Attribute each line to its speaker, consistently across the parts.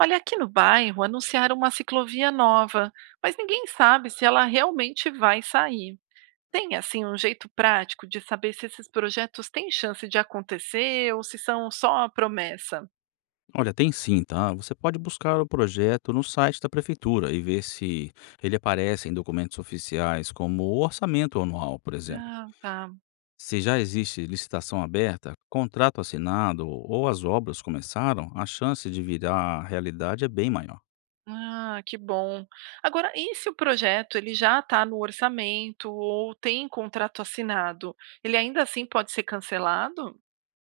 Speaker 1: Olha, aqui no bairro anunciaram uma ciclovia nova, mas ninguém sabe se ela realmente vai sair. Tem, assim, um jeito prático de saber se esses projetos têm chance de acontecer ou se são só a promessa?
Speaker 2: Olha, tem sim, tá? Você pode buscar o projeto no site da prefeitura e ver se ele aparece em documentos oficiais, como o orçamento anual, por exemplo.
Speaker 1: Ah, tá.
Speaker 2: Se já existe licitação aberta, contrato assinado ou as obras começaram, a chance de virar realidade é bem maior.
Speaker 1: Ah, que bom. Agora, e se o projeto ele já está no orçamento ou tem contrato assinado? Ele ainda assim pode ser cancelado?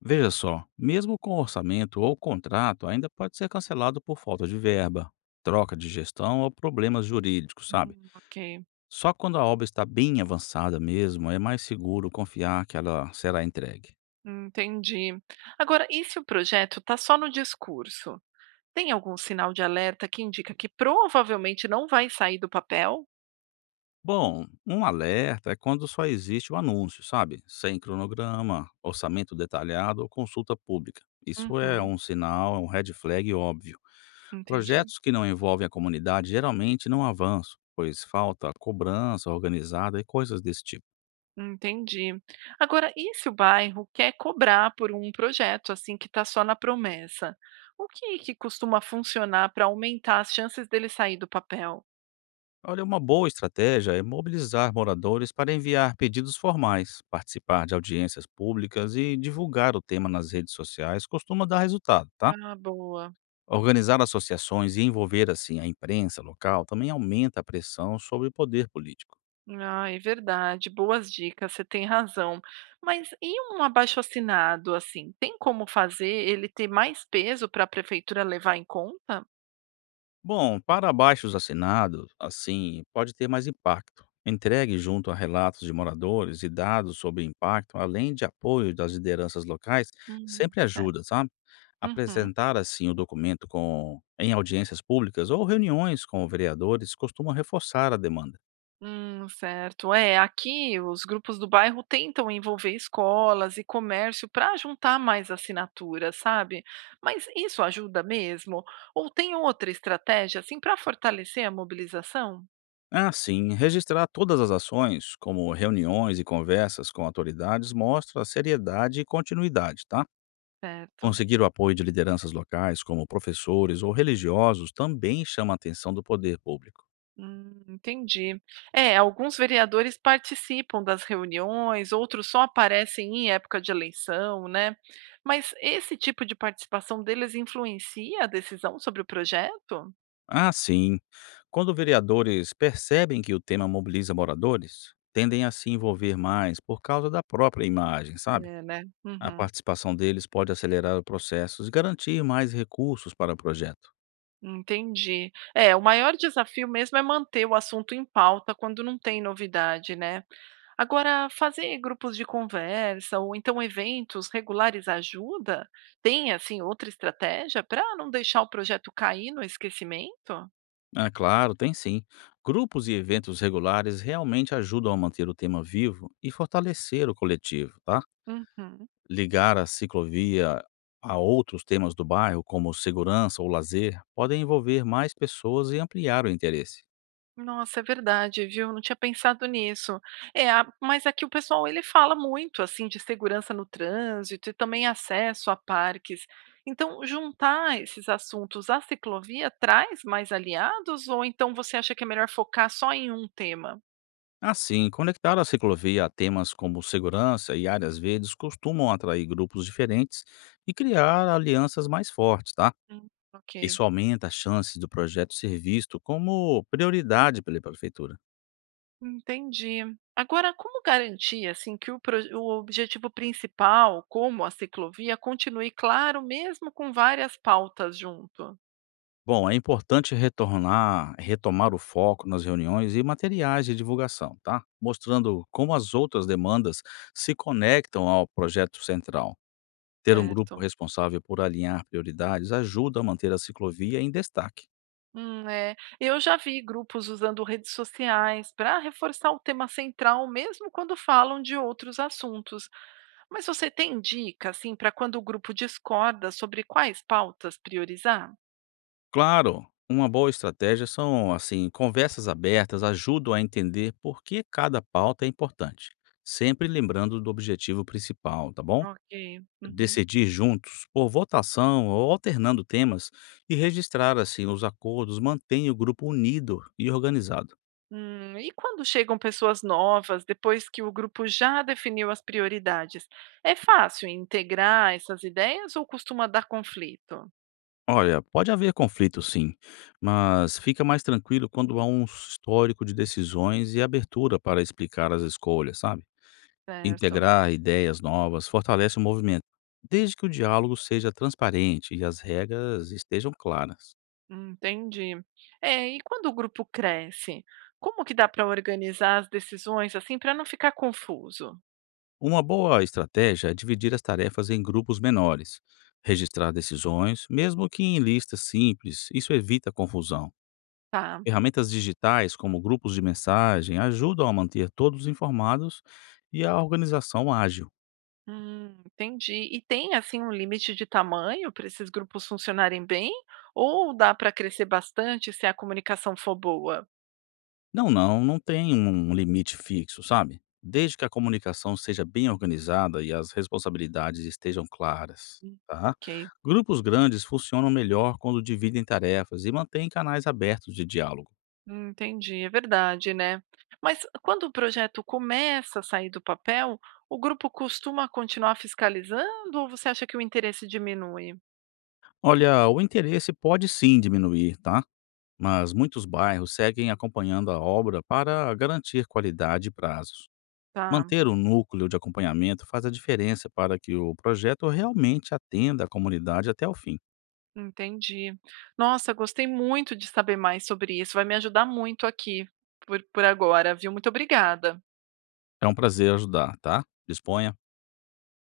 Speaker 2: Veja só, mesmo com orçamento ou contrato, ainda pode ser cancelado por falta de verba, troca de gestão ou problemas jurídicos, sabe?
Speaker 1: Ok,
Speaker 2: Só quando a obra está bem avançada mesmo é mais seguro confiar que ela será entregue.
Speaker 1: entendi. Agora, e se o projeto está só no discurso? Tem algum sinal de alerta que indica que provavelmente não vai sair do papel?
Speaker 2: Bom, um alerta é quando só existe o anúncio, sabe? Sem cronograma, orçamento detalhado ou consulta pública. Isso é
Speaker 1: Uhum,
Speaker 2: um sinal, é um red flag óbvio.
Speaker 1: entendi.
Speaker 2: Projetos que não envolvem a comunidade geralmente não avançam, pois falta cobrança organizada e coisas desse tipo.
Speaker 1: Entendi. Agora, e se o bairro quer cobrar por um projeto assim que está só na promessa? O que que costuma funcionar para aumentar as chances dele sair do papel?
Speaker 2: Olha, uma boa estratégia é mobilizar moradores para enviar pedidos formais, participar de audiências públicas e divulgar o tema nas redes sociais costuma dar resultado, tá?
Speaker 1: Ah, boa.
Speaker 2: Organizar associações e envolver assim a imprensa local também aumenta a pressão sobre o poder político.
Speaker 1: Ah, é verdade. Boas dicas, você tem razão. Mas e um abaixo-assinado assim? Tem como fazer ele ter mais peso para a prefeitura levar em conta?
Speaker 2: Bom, para abaixos assinados, assim, pode ter mais impacto. Entregue junto a relatos de moradores e dados sobre o impacto, além de apoio das lideranças locais, sempre
Speaker 1: Certo.
Speaker 2: ajuda, sabe?
Speaker 1: Uhum.
Speaker 2: Apresentar assim o documento com em audiências públicas ou reuniões com vereadores costuma reforçar a demanda.
Speaker 1: Certo. É, aqui os grupos do bairro tentam envolver escolas e comércio para juntar mais assinaturas, sabe? Mas isso ajuda mesmo? Ou tem outra estratégia assim para fortalecer a mobilização?
Speaker 2: Assim, registrar todas as ações, como reuniões e conversas com autoridades, mostra seriedade e continuidade, tá?
Speaker 1: Certo.
Speaker 2: Conseguir o apoio de lideranças locais, como professores ou religiosos, também chama a atenção do poder público.
Speaker 1: Entendi. É, alguns vereadores participam das reuniões, outros só aparecem em época de eleição, né? Mas esse tipo de participação deles influencia a decisão sobre o projeto?
Speaker 2: Ah, sim. Quando vereadores percebem que o tema mobiliza moradores, tendem a se envolver mais por causa da própria imagem, sabe?
Speaker 1: É, né?
Speaker 2: A
Speaker 1: Uhum.
Speaker 2: participação deles pode acelerar o processo e garantir mais recursos para o projeto.
Speaker 1: Entendi. É, o maior desafio mesmo é manter o assunto em pauta quando não tem novidade, né? Agora, fazer grupos de conversa ou então eventos regulares ajuda? Tem, assim, outra estratégia para não deixar o projeto cair no esquecimento?
Speaker 2: Ah, claro, tem sim. Grupos e eventos regulares realmente ajudam a manter o tema vivo e fortalecer o coletivo, tá?
Speaker 1: Uhum.
Speaker 2: Ligar a ciclovia a outros temas do bairro, como segurança ou lazer, podem envolver mais pessoas e ampliar o interesse.
Speaker 1: Nossa, é verdade, viu? Não tinha pensado nisso. É, mas aqui o pessoal ele fala muito assim de segurança no trânsito e também acesso a parques. Então, juntar esses assuntos à ciclovia traz mais aliados ou então você acha que é melhor focar só em um tema?
Speaker 2: Assim, conectar a ciclovia a temas como segurança e áreas verdes costumam atrair grupos diferentes e criar alianças mais fortes, tá?
Speaker 1: Hum, ok,
Speaker 2: Isso aumenta a chance do projeto ser visto como prioridade pela prefeitura.
Speaker 1: entendi. Agora, como garantir assim que o objetivo principal, como a ciclovia, continue claro mesmo com várias pautas junto?
Speaker 2: Bom, é importante retomar o foco nas reuniões e materiais de divulgação, tá? Mostrando como as outras demandas se conectam ao projeto central. Ter um grupo
Speaker 1: Certo.
Speaker 2: responsável por alinhar prioridades ajuda a manter a ciclovia em destaque.
Speaker 1: É. Eu já vi grupos usando redes sociais para reforçar o tema central, mesmo quando falam de outros assuntos. Mas você tem dica, assim, para quando o grupo discorda sobre quais pautas priorizar?
Speaker 2: Claro, uma boa estratégia são, assim, conversas abertas ajudam a entender por que cada pauta é importante, sempre lembrando do objetivo principal, tá bom?
Speaker 1: Ok. Uhum.
Speaker 2: Decidir juntos, por votação ou alternando temas, e registrar assim os acordos mantém o grupo unido e organizado.
Speaker 1: E quando chegam pessoas novas, depois que o grupo já definiu as prioridades, é fácil integrar essas ideias ou costuma dar conflito?
Speaker 2: Olha, pode haver conflito sim, mas fica mais tranquilo quando há um histórico de decisões e abertura para explicar as escolhas, sabe?
Speaker 1: Certo.
Speaker 2: Integrar ideias novas fortalece o movimento, desde que o diálogo seja transparente e as regras estejam claras.
Speaker 1: Entendi. É, e quando o grupo cresce, como que dá para organizar as decisões assim para não ficar confuso?
Speaker 2: Uma boa estratégia é dividir as tarefas em grupos menores, registrar decisões, mesmo que em listas simples, isso evita confusão.
Speaker 1: Tá.
Speaker 2: Ferramentas digitais, como grupos de mensagem, ajudam a manter todos informados e a organização ágil.
Speaker 1: Entendi. E tem assim um limite de tamanho para esses grupos funcionarem bem? Ou dá para crescer bastante se a comunicação for boa?
Speaker 2: Não, não, não tem um limite fixo, sabe? Desde que a comunicação seja bem organizada e as responsabilidades estejam claras,
Speaker 1: Hum,
Speaker 2: tá?
Speaker 1: ok.
Speaker 2: Grupos grandes funcionam melhor quando dividem tarefas e mantêm canais abertos de diálogo.
Speaker 1: Entendi, é verdade, né? Mas quando o projeto começa a sair do papel, o grupo costuma continuar fiscalizando ou você acha que o interesse diminui?
Speaker 2: Olha, o interesse pode sim diminuir, tá? Mas muitos bairros seguem acompanhando a obra para garantir qualidade e prazos.
Speaker 1: Tá.
Speaker 2: Manter o núcleo de acompanhamento faz a diferença para que o projeto realmente atenda a comunidade até o fim.
Speaker 1: Entendi. Nossa, gostei muito de saber mais sobre isso, vai me ajudar muito aqui por agora, viu. Muito obrigada.
Speaker 2: É um prazer ajudar, tá? Disponha.